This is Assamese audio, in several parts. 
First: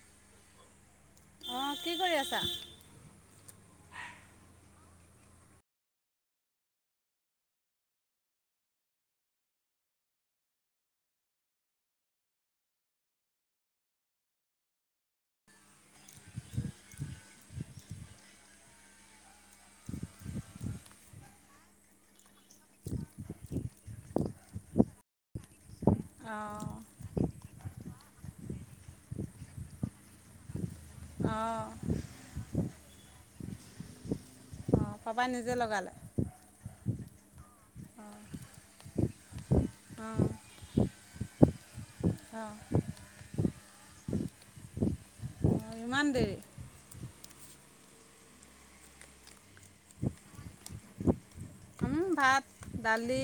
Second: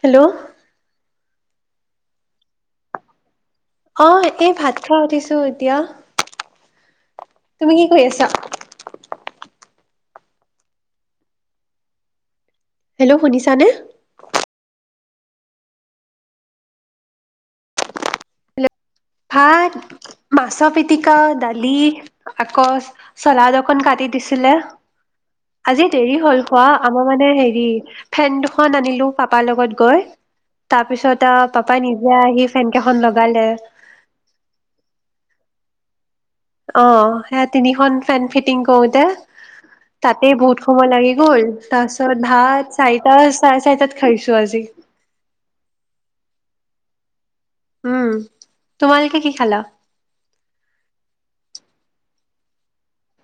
হেল্ল'অ, অ' কি কৰি আছা? অহ, এই ভাত খাই উঠিছো এতিয়া তুমি কি কৰি আছা? হেল্ল' শুনিছানে? ভাত - মাছৰ, পিতিকা -দালি আকৌ চালাদ অকণ কাটি দিছিলে। আজি দেৰি হ'ল অঁ খোৱা আমাৰ মানে হেৰি, ফেন দুখন আনিলোঁ পাপাৰ লগত গৈ। তাৰ পিছত আৰু অঁ পাপাই নিজে আহি ফেন কেইখন ল, গালে। অঁ পাপাই নিজে লগালে। অ' সেইট তিনিখন ফেন ফিটিং কৰোতে অঁ তাতে বহুত সময় লাগে বল। তাৰপিছত অঁ ভাত চাৰিটা, চাৰে চাৰিটা চাৰিটাত খাইছো আজি ইমান দেৰি- উম তোমালোকে কি খালা। ভাত দালি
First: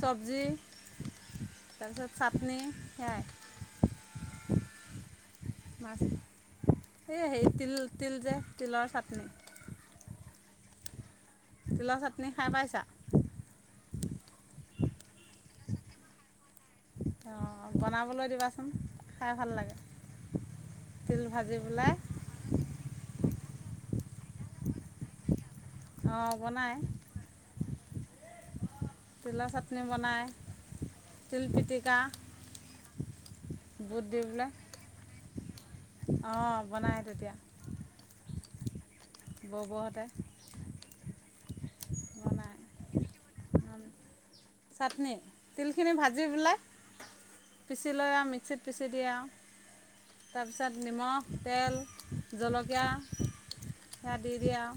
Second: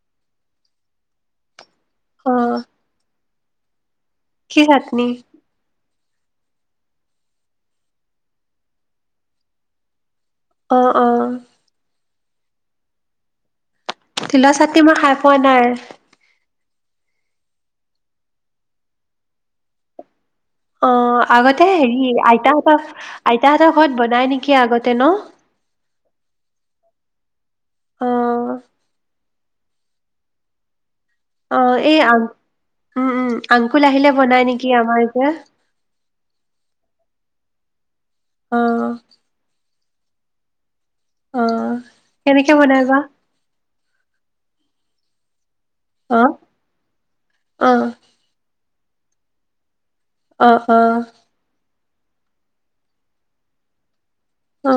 চব্জি তাৰপছত অ চাটনি সেইয়াই [inaudible] কি চাটনি? এই সে তিল, তিল যে তিলৰ চাটনি। অ, অ। তিলৰ চাটনি খাই পাইছা? তিলৰ চাটনি মই খাই পোৱা নাই। অঁ বনাবলৈ দিবাচোন। খাই ভাল লাগে। অ তিল ভাজি আগতে পেলাই হেৰি আইতাহঁতৰ আইতাহঁতৰ ঘৰত বনাই নেকি আগতে ন? অ বনায়। অ। তিলৰ চাটনি বনায় তিল অ এই পিটিকা আ উম, উম। আংকুল আহিলে বনাই নেকি আমাৰ ইয়াত। অ বনাই তেতিয়া। অ। বৌহতে অ কেনেকে বনাই বা? চাটনি? তিল খিনি অ ভাজি পেলাই, অ পিচি লৈ আৰু মিক্সিত পিছি দিয়ে আও। অ তাৰপিছত অ নিমখ, তেল জলকীয়া সেয়া দি দিয়ে আও। অ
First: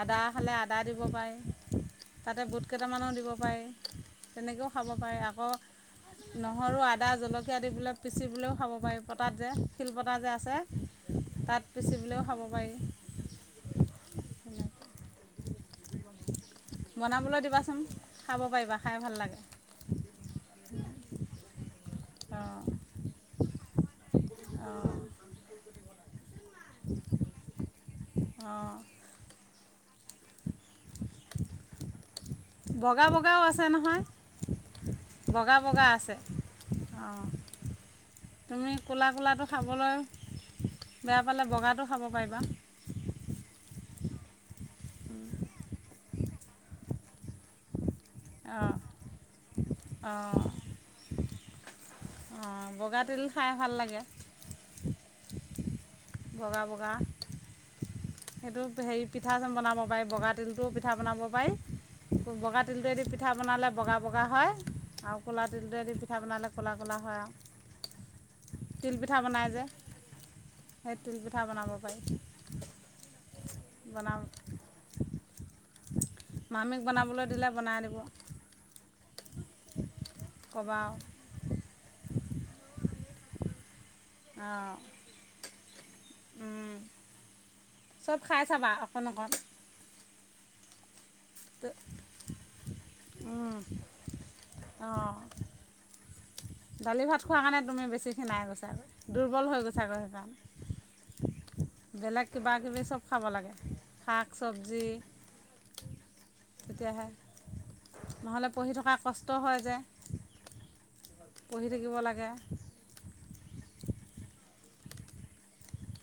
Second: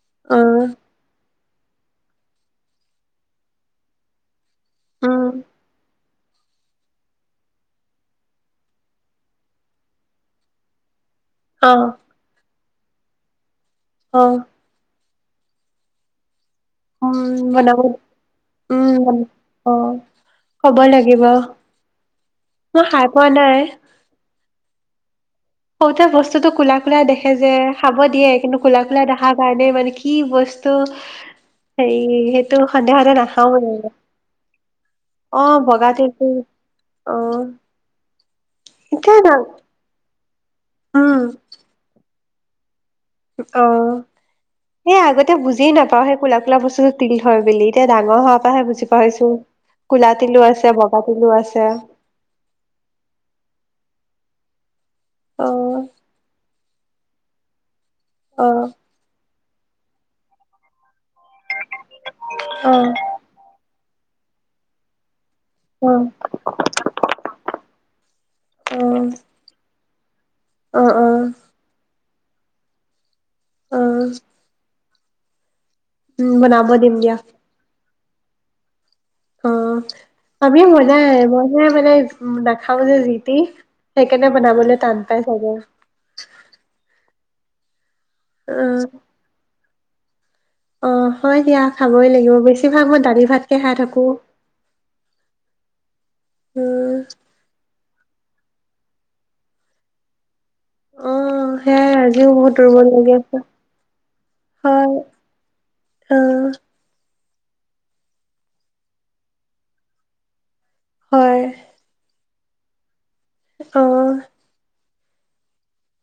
আদা অ খালে আদা দিব পাৰি। তাতে বুট কেইটামানো দিব পাৰি। তেনেকৈও খাব পাৰি। উম আকৌ নহৰু, আদা, জলকীয়া দি পেলাই পিচি পেলাইও খাব পাৰি পতাত যে শিল পতা যে আছে। তাত অ পিচিবিলেও খাব পাৰি। পাৰি। অ। উম বনাবলৈ দিবাচোন, বনাব খাব পাৰিবা। খাই উম ভাল লাগে। অ কব লাগিব। মই খাই পোৱা নাই। [unintelligible] অ। সতে বস্তুটো কোলা কোলা দেখে যে। খাব দিয়ে কিন্তু অঁ কোলা কোলা দেখাৰ কাৰণে মানে কি বস্তু হেৰি বগা সন্দেহতে বগাও নাখাও আছে মানে। নহয় অ বগা বগা বগাটো আছে একো অ তুমি কোলা এতিয়া না কোলাটো খাবলৈ। বেয়া উম পালে বগাটো খাব পাৰিব। বা। অ সেই আগতে বুজি নাপাওঁ সেই কোলা কোলা বস্তু তিল হয় বুলি। ডাঙৰ হ পৰা হে অঁ বুজি পাইিছো কলা অঁ তিলো আছে বগা। টিলো আছে। অঁ বগা তিল খাই ভাল লাগে। অ বগা বগা। অ সেইটো হেৰি পি। পিঠা চন বনাব পা বগা তিলটোও পিঠা বনাব পাৰি। পায়ি বগা অ তিলটোকে দি পিঠা বনালে। বগা বগা হয় আওঁ। ক'লা তিলটোৱে অ অ দি পিঠা বনালে ক'লা ক'লা হয় আ তিলপিঠা বনাই যে। অ সেই অ তিলপিঠা বনাব পাৰি। অ [unintelligible] বনাম। [unintelligible] উম বনাব মামীক দিম দিয়া বনাবলৈ দিলে বনাই দিব। অ। আমি ক'বা আৰু মনাই মনাই মানে। নেখাও যে যিতি। সেইকাৰণে অঁ বনাবলৈ টান পাই চাগে। চব খাই চাবা উম অকণ অকণ। অ। হয় দিয়া খাবই লাগিব বেছিভাগ মই দালি ভাতকে খাই থাকো। অঁ উম দালি ভাত খোৱাৰ কাৰণে তুমি বেছি। ছিখিনাই গৈছেগৈ দুৰ্বল হৈ গৈছোগৈ অ সেইকাৰণে? সেয়াই আজিও বেলেগ কিব বহুত কিবি দুৰ্বল চব লাগি খাব আছে লাগে শাক চবজি হয় অ তেতিয়াহে। নহ'লে পঢ়ি থকা কষ্ট হয় যে। হয় পঢ়ি থাকিব লাগে। আহ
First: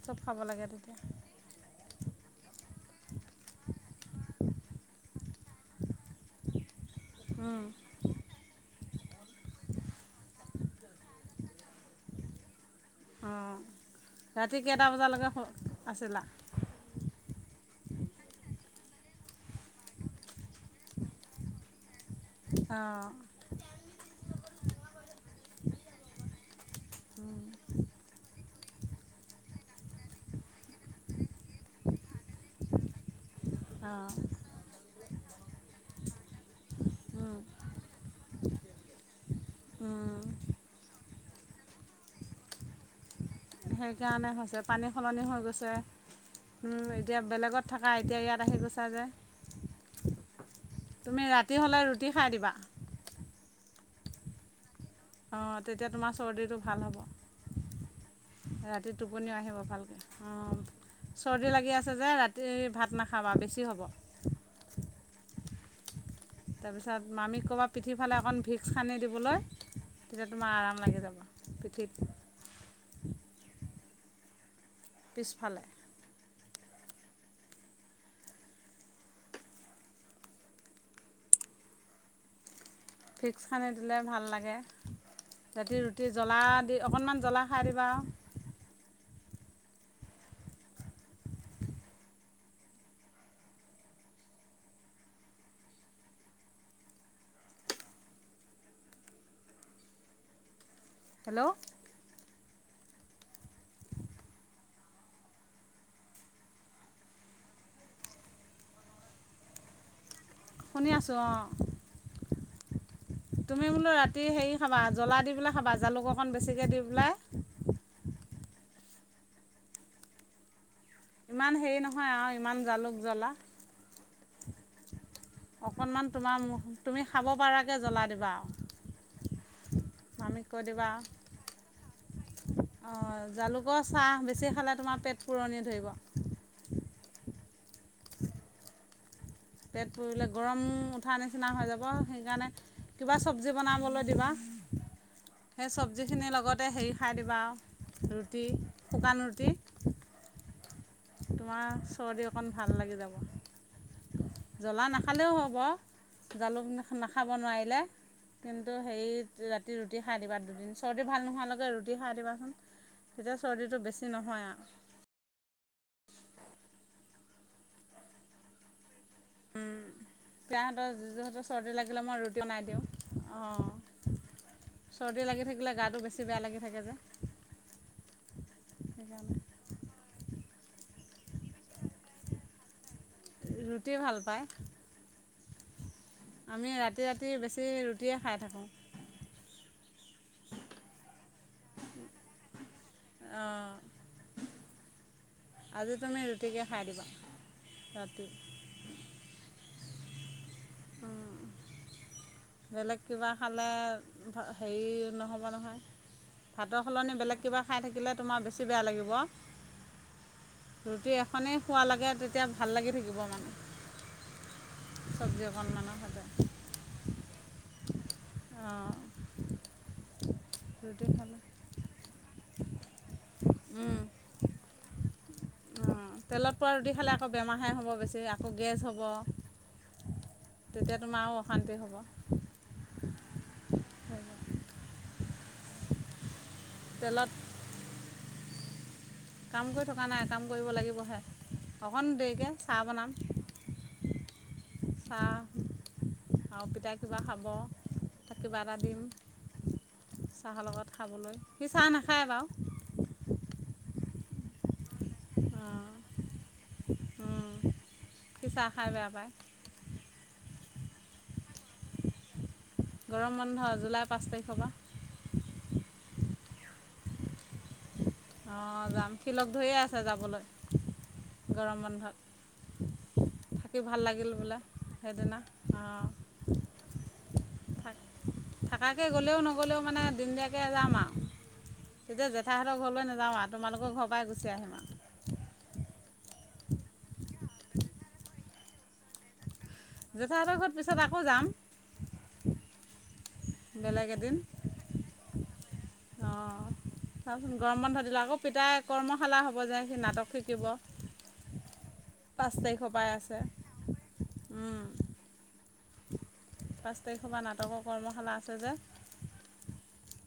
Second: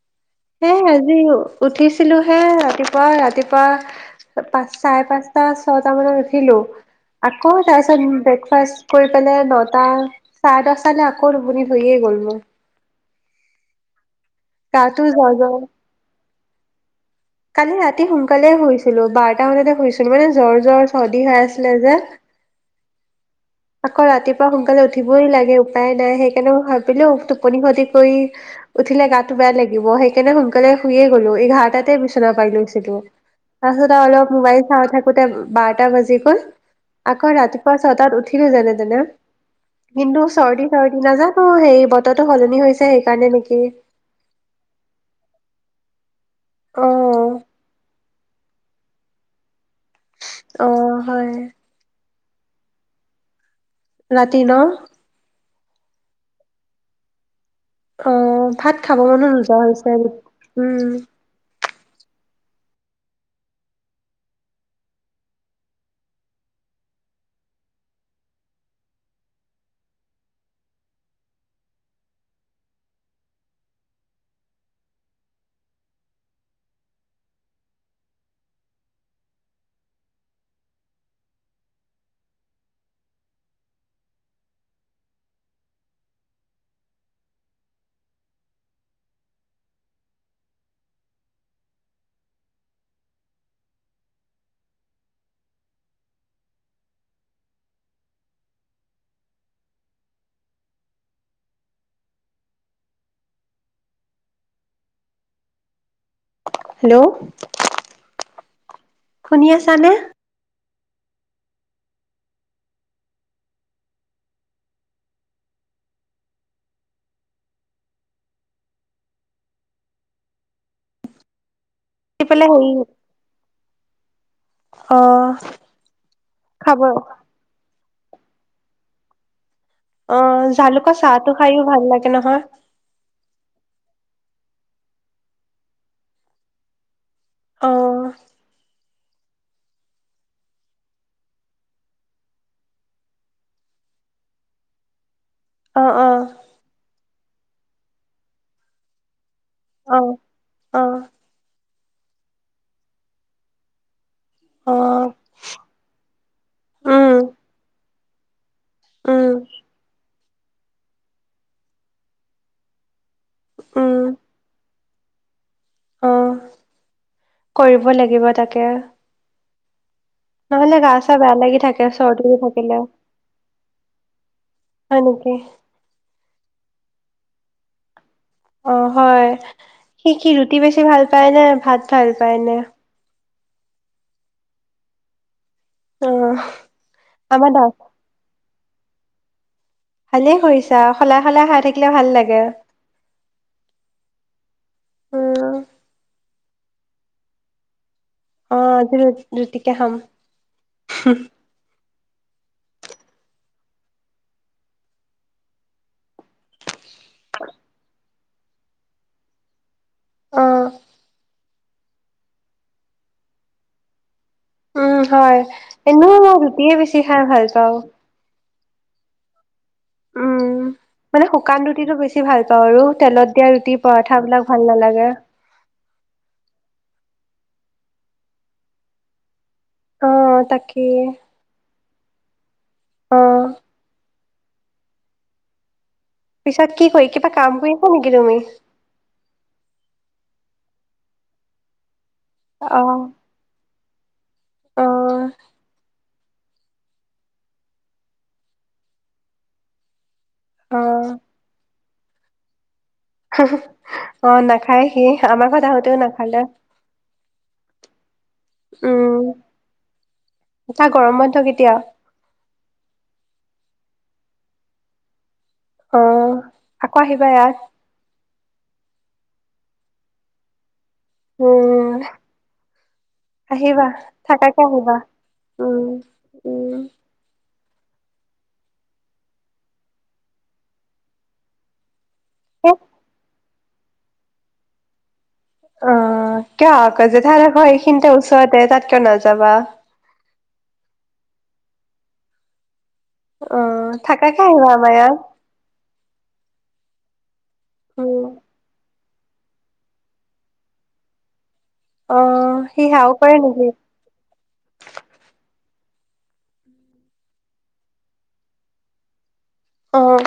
চব খাব লাগে হে তেতিয়া আজি উঠিছিলো? সে ৰাতিপুৱা ৰাতিপুৱা পাচ চাৰে পাঁচটা ছয়টা মানত উঠিলো। আকৌ তাৰ পাছত ব্ৰেকফাষ্ট কৰি পেলাই নটা চাৰে দটালৈ আকৌ টোপনি ধৰিয়ে গ'ল মোৰ অঁ ৰাতি কেইটা গাটো জ্বৰ বজালৈকে জ্বৰ আছিলা কালি ৰাতি সোনকালে শুইছিলো বাৰটা মানতে শুইছিলো মানে জ্বৰ জ্বৰ চৰ্দি হৈ আছিলে যে অঁ আকৌ ৰাতিপুৱা সোনকালে উঠিবই লাগে উপায় নাই সেইকাৰণে ভাবিলো টোপনি খতি কৰি উঠিলে গাত টো বেয়া লাগিব সেইকাৰণে সোনকালে শুইয়ে গ'লো এঘাৰটাতে বিচনা পাই লৈছিলো তাৰপাছত অঁ অলপ মোবাইল চা থাকোতে বাৰটা বাজি গল আকৌ ৰাতিপুৱা ছটাত উঠি কি জানে তেনে দিনটো চৰ্দি চ নাজানো সেই বতৰো সলনি হৈছে সেইকাৰণে নেকি সেইকাৰণে এতিয়া পানী সলনি হৈ গৈছে উম এতিয়া অ', বেলেগত থাকা এতিয়া ইয়াত আহি গৈছা যে অ', তুমি হয় ৰাতি হলে ৰুটি ৰুটি খাই দিবা ৰাতি ন অ তেতিয়া তোমাৰ চৰ্দিটো ভাল অ হ'ব ভাত ৰাতি খাব মনো টোপনিও নোযোৱা আহিব হৈছে ভালকে অ উম চৰ্দি লাগি আছে তই যে ৰাতি ভাত নাখাবা বেছি হ'ব তাৰপিছত মামী ক'বা পিঠি ফালে অকণ ভিক্স হানি দিবলৈ তেতিয়া তোমাৰ আৰাম লাগি যাব পিঠিত পিছফালে ভিক্স হানি দিলে ভাল লাগে ৰাতি ৰুটি জ্বলা দি অকণমান জ্বলা খাই দিবা আৰু হেল্ল' হেল্ল' শুনি আছা নে শুনি আছো অ তুমি বোলো ৰাতি হেৰি খাবা জ্বলা দি পেলাই খাবা জালুক অকণ বেছিকে দি পেলাই ইমান হেৰি নহয় নহয় আৰু পেলাই ইমান হেৰি জালুক জ্বলা অ অকনমান তোমাৰ খাব তুমি খাব পাৰা জ্বলাই দিবা আৰু অ মামীক কৈ দিবা জালুকৰ আৰু চাহটো খায়ো ভাল লাগে নহয়। চে খালে তোমাৰ পেট পুৰণি ধৰিব। অ। পেট পোৰিলে গৰম উঠা নিচিনা হৈ যাব সেইকাৰণে কিবা চবজি বনাবলৈ দিবা। সেই অ চবজি অ খিনি লগতে হেৰি খাই দি। বাও ৰুটি শুকান ৰুটি। অ। অ তোমাৰ। চৰ্দি অকণ ভাল লাগি যাব। অ জ্বলা নাখালেও হ'ব জালুক উম নাখাব নোৱাৰিলে। কিন্তু সেই উম ৰাতি ৰুটি। খাই দিবা দুদিন চৰ্দি ভাল নোহোৱালৈকে ৰুটি খাই দিবাচোন। তেতিয়া চৰ্দিটো বেছি নহয় আ। অহ কৰিব লাগিব তাকে। নহলে গা পিয়াতৰ চা বেয়া যিহতৰ লাগি চৰ্দি থাকে লাগিলে মই হৈ ৰুটি অননাই থাকিলে দিওঁ অঁ হয় চৰ্দি নেকি লাগি থাকিলে গাটো বেছি বেয়া লাগি থাকে যে। অ হয় সেইকাৰণে সি কি ৰু। টি বেছি ভাল পায় ন ভাত ভাল পায় নে। ৰুটি ভাল পায়। অ আমি ৰাতি ৰাতি আমাৰ দা বেছি ৰুটিয়ে খাই থাকো। ভালেই কৰিছা সলাই সলাই খাই থাকিলে ভাল লাগে অঁ উম। তিকে খাই দিবা ৰাতি। অ আজি ৰুটিকে খাম। [unintelligible] বেলেগ কিবা খালে হেৰি নহ'ব নহয় ভাত। ত সলনি বেলেগ কিবা খাইাকিলে। তোমাৰ বেছি বেয়া লাগিব। অ ৰুটি এখনে। খোৱ লাগে তেতিয়া ভাল লাগি থাকিব মান। উম হয় এনে মই ৰুটিয়ে বেছি খাই ভাল। কও। অ। উম মানে শুকান ৰুটটো বেছি। ভাল পাওঁ আৰু তেলত। এতিয়া ৰুটি খালে পৰঠা বিলাক ভাল নালাগে। অঁ তেলত পোৱা ৰুটি খালে আকৌ বেমাৰহে হ'ব বেছি আকৌ গেছ হ'ব। অ তাকে তেতিয়া তোমাৰো অশান্তি হ'ব। অ। পিছত কি কৰি তেলত কিবা কাম কৰি আছা নেকি তুমি? কাম কৰি থকা নাই কাম কৰিব লাগিবহে। অঁ দেৰিকে চাহ অ বনাম। অ চাহ। আৰু পিতাই কিবা খাব তাক কিবা এটা দিম। চাহৰ অ লগত খাবলৈ সি চাহ না। নাখায় বাওঁ অঁ না নাখায় সি আমাৰ ঘৰত অঁ আহোতেওঁ নাখালে সি চাহ খাই বেয়া পায় উম তাৰ গৰম বন্ধ কেতিয়া। গৰম বন্ধ জুলাই পাঁচ তাৰিখৰ পৰা। অঁ আকৌ আহিবা ইয়াত। অঁ যাম সিলগ ধৰিয়ে আছে যাবলৈ। গৰম উম বন্ধত থাকি আহিবা ভাল লাগিল বোলে থাকাকে আহিবা সেইদিনা উম উম থা থাকাকে গ'লেও নগ'লেও মানে দিনদিয়াকে যাম আৰু তেতিয়া জেঠাই এ হতৰ ঘৰলে নেজা। অঁ তোমালোকৰ ঘৰৰ পৰাই গুচি আহিম আৰু অঁ কিয় আকৌ জেঠাই এইখিনিতে ওচৰতে তাত কিয় নাযাবা। জেঠাই হতৰ ঘৰত পিছত আকৌ যাম। অঁ বেলেগ থাকা এদিন থাকে আহিবা আমাৰ ইয়াত চাওঁচোন গৰম বন্ধ দিলে উম আকৌ পিতাইক। কৰ্মশালা হ'ব যে সি নাটক শিকিব। অঁ পাঁচ সি তাৰিখৰ পৰাই সেইয়াও আছে পাৰে নেকি। উম, পাঁচ তাৰিখৰ পৰা নাটকৰ কৰ্মশালা আছে যে অঁ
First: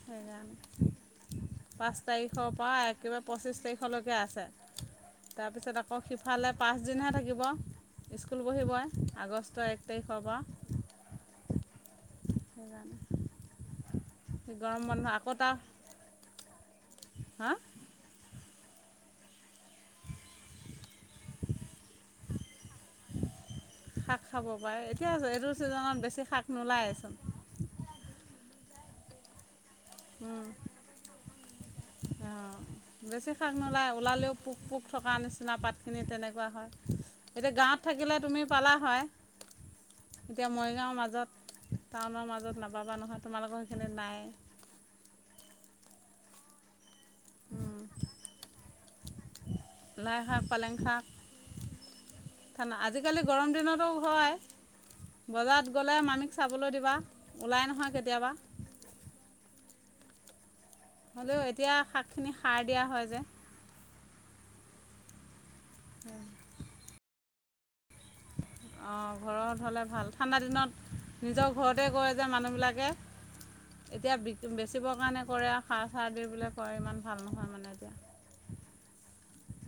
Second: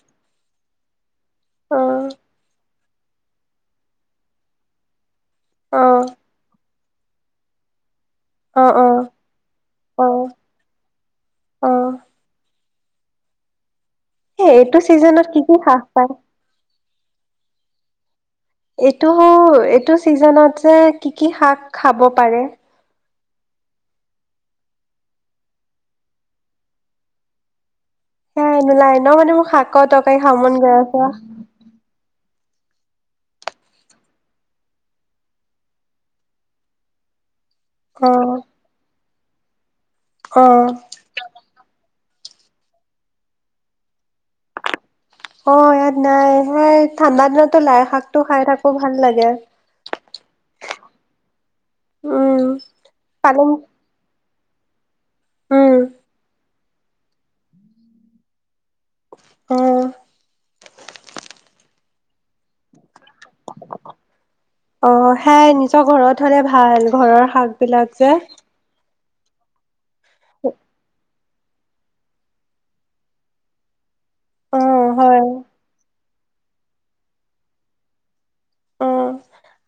সেইকাৰণে পাঁচ তাৰিখ পৰা এক। কিবা পঁচিছ তাৰিখলৈকে আছে। তাৰ পিছত অ আকৌ সিফালে পাচ। দিনহে থাকিব। স্কুল অ বহিবই আগষ্টৰ এক অ অ তাৰিখৰ পৰা অ সেইকাৰণে এইটো গৰম চিজনত কি কি হ্ৰাস পায়। হাঁ। এইটো এইটো চিজনত যে কি কি শাক খাব পাৰে। শাক খাব পাৰে এতিয়া এইটো চিজনত বেছি শাক নোলায়েচোন। সেয়া নোলাই ন মানে মোৰ শাক। ক টাকেই খাব মন গৈ আছে। অ বেছি শাক নোলাই ওলালেও পোক পোক থকাৰ নিচিনা পাতখিনি তেনেকোৱা হয় এতিয়া গাঁৱত অ থাকিলে তুমি পালা হয় অ এতিয়া মৰিগাঁৱৰ মাজত টাউনৰ মাজত নাপাবা নহয় তোমালোকৰ সেইখিনিত নাই অ ইয়াত নাই হয় ঠাণ্ডা দিনতো লাই শাক টো খাই থাকো ভাল লাগে লাই শাক পালেং শাক উম আজিকালি গৰম পালেং দিনতো হয় উম বজাৰত গ'লে মামি চাবলৈ দিবা ওলাই নহয় কেতিয়াবা উম হলেও এতিয়া শাক খিনি সাৰ দিয়া হয় যে অ সেইয়াই নিশ্চয় ত ঘৰত হ'লে ভাল ঘৰৰ শাক সেইবিলাকযে অঁ ঘৰত হ'লে ভাল ঠাণ্ডা দিনত নিজৰ ঘৰতে কয় যে মানুহবিলাকে এতিয়া অ বেচিবৰ হয় কাৰণে কৰে আৰু সাজ কঠা দি বোলে কয় ইমান ভাল নহয় মানে এতিয়া অ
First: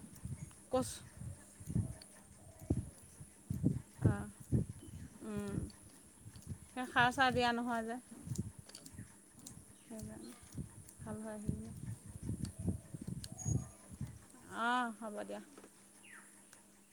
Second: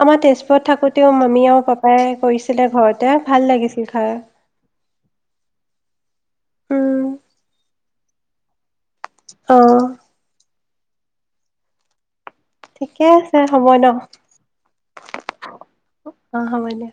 আমাৰ তেজপুৰত কচু থাকোঁতেও মামি আৰু পাপাই কৰিছিলে ঘৰত তে ভাল লাগিছিল খাই উম উম সাৰ চাৰ দিয়া নহয় যে অ সেইবাবে হাল বাই দিলে ঠিকে আছে হ'ব ন অঁ হ'ব দিয়া অ হ'ব দিয়া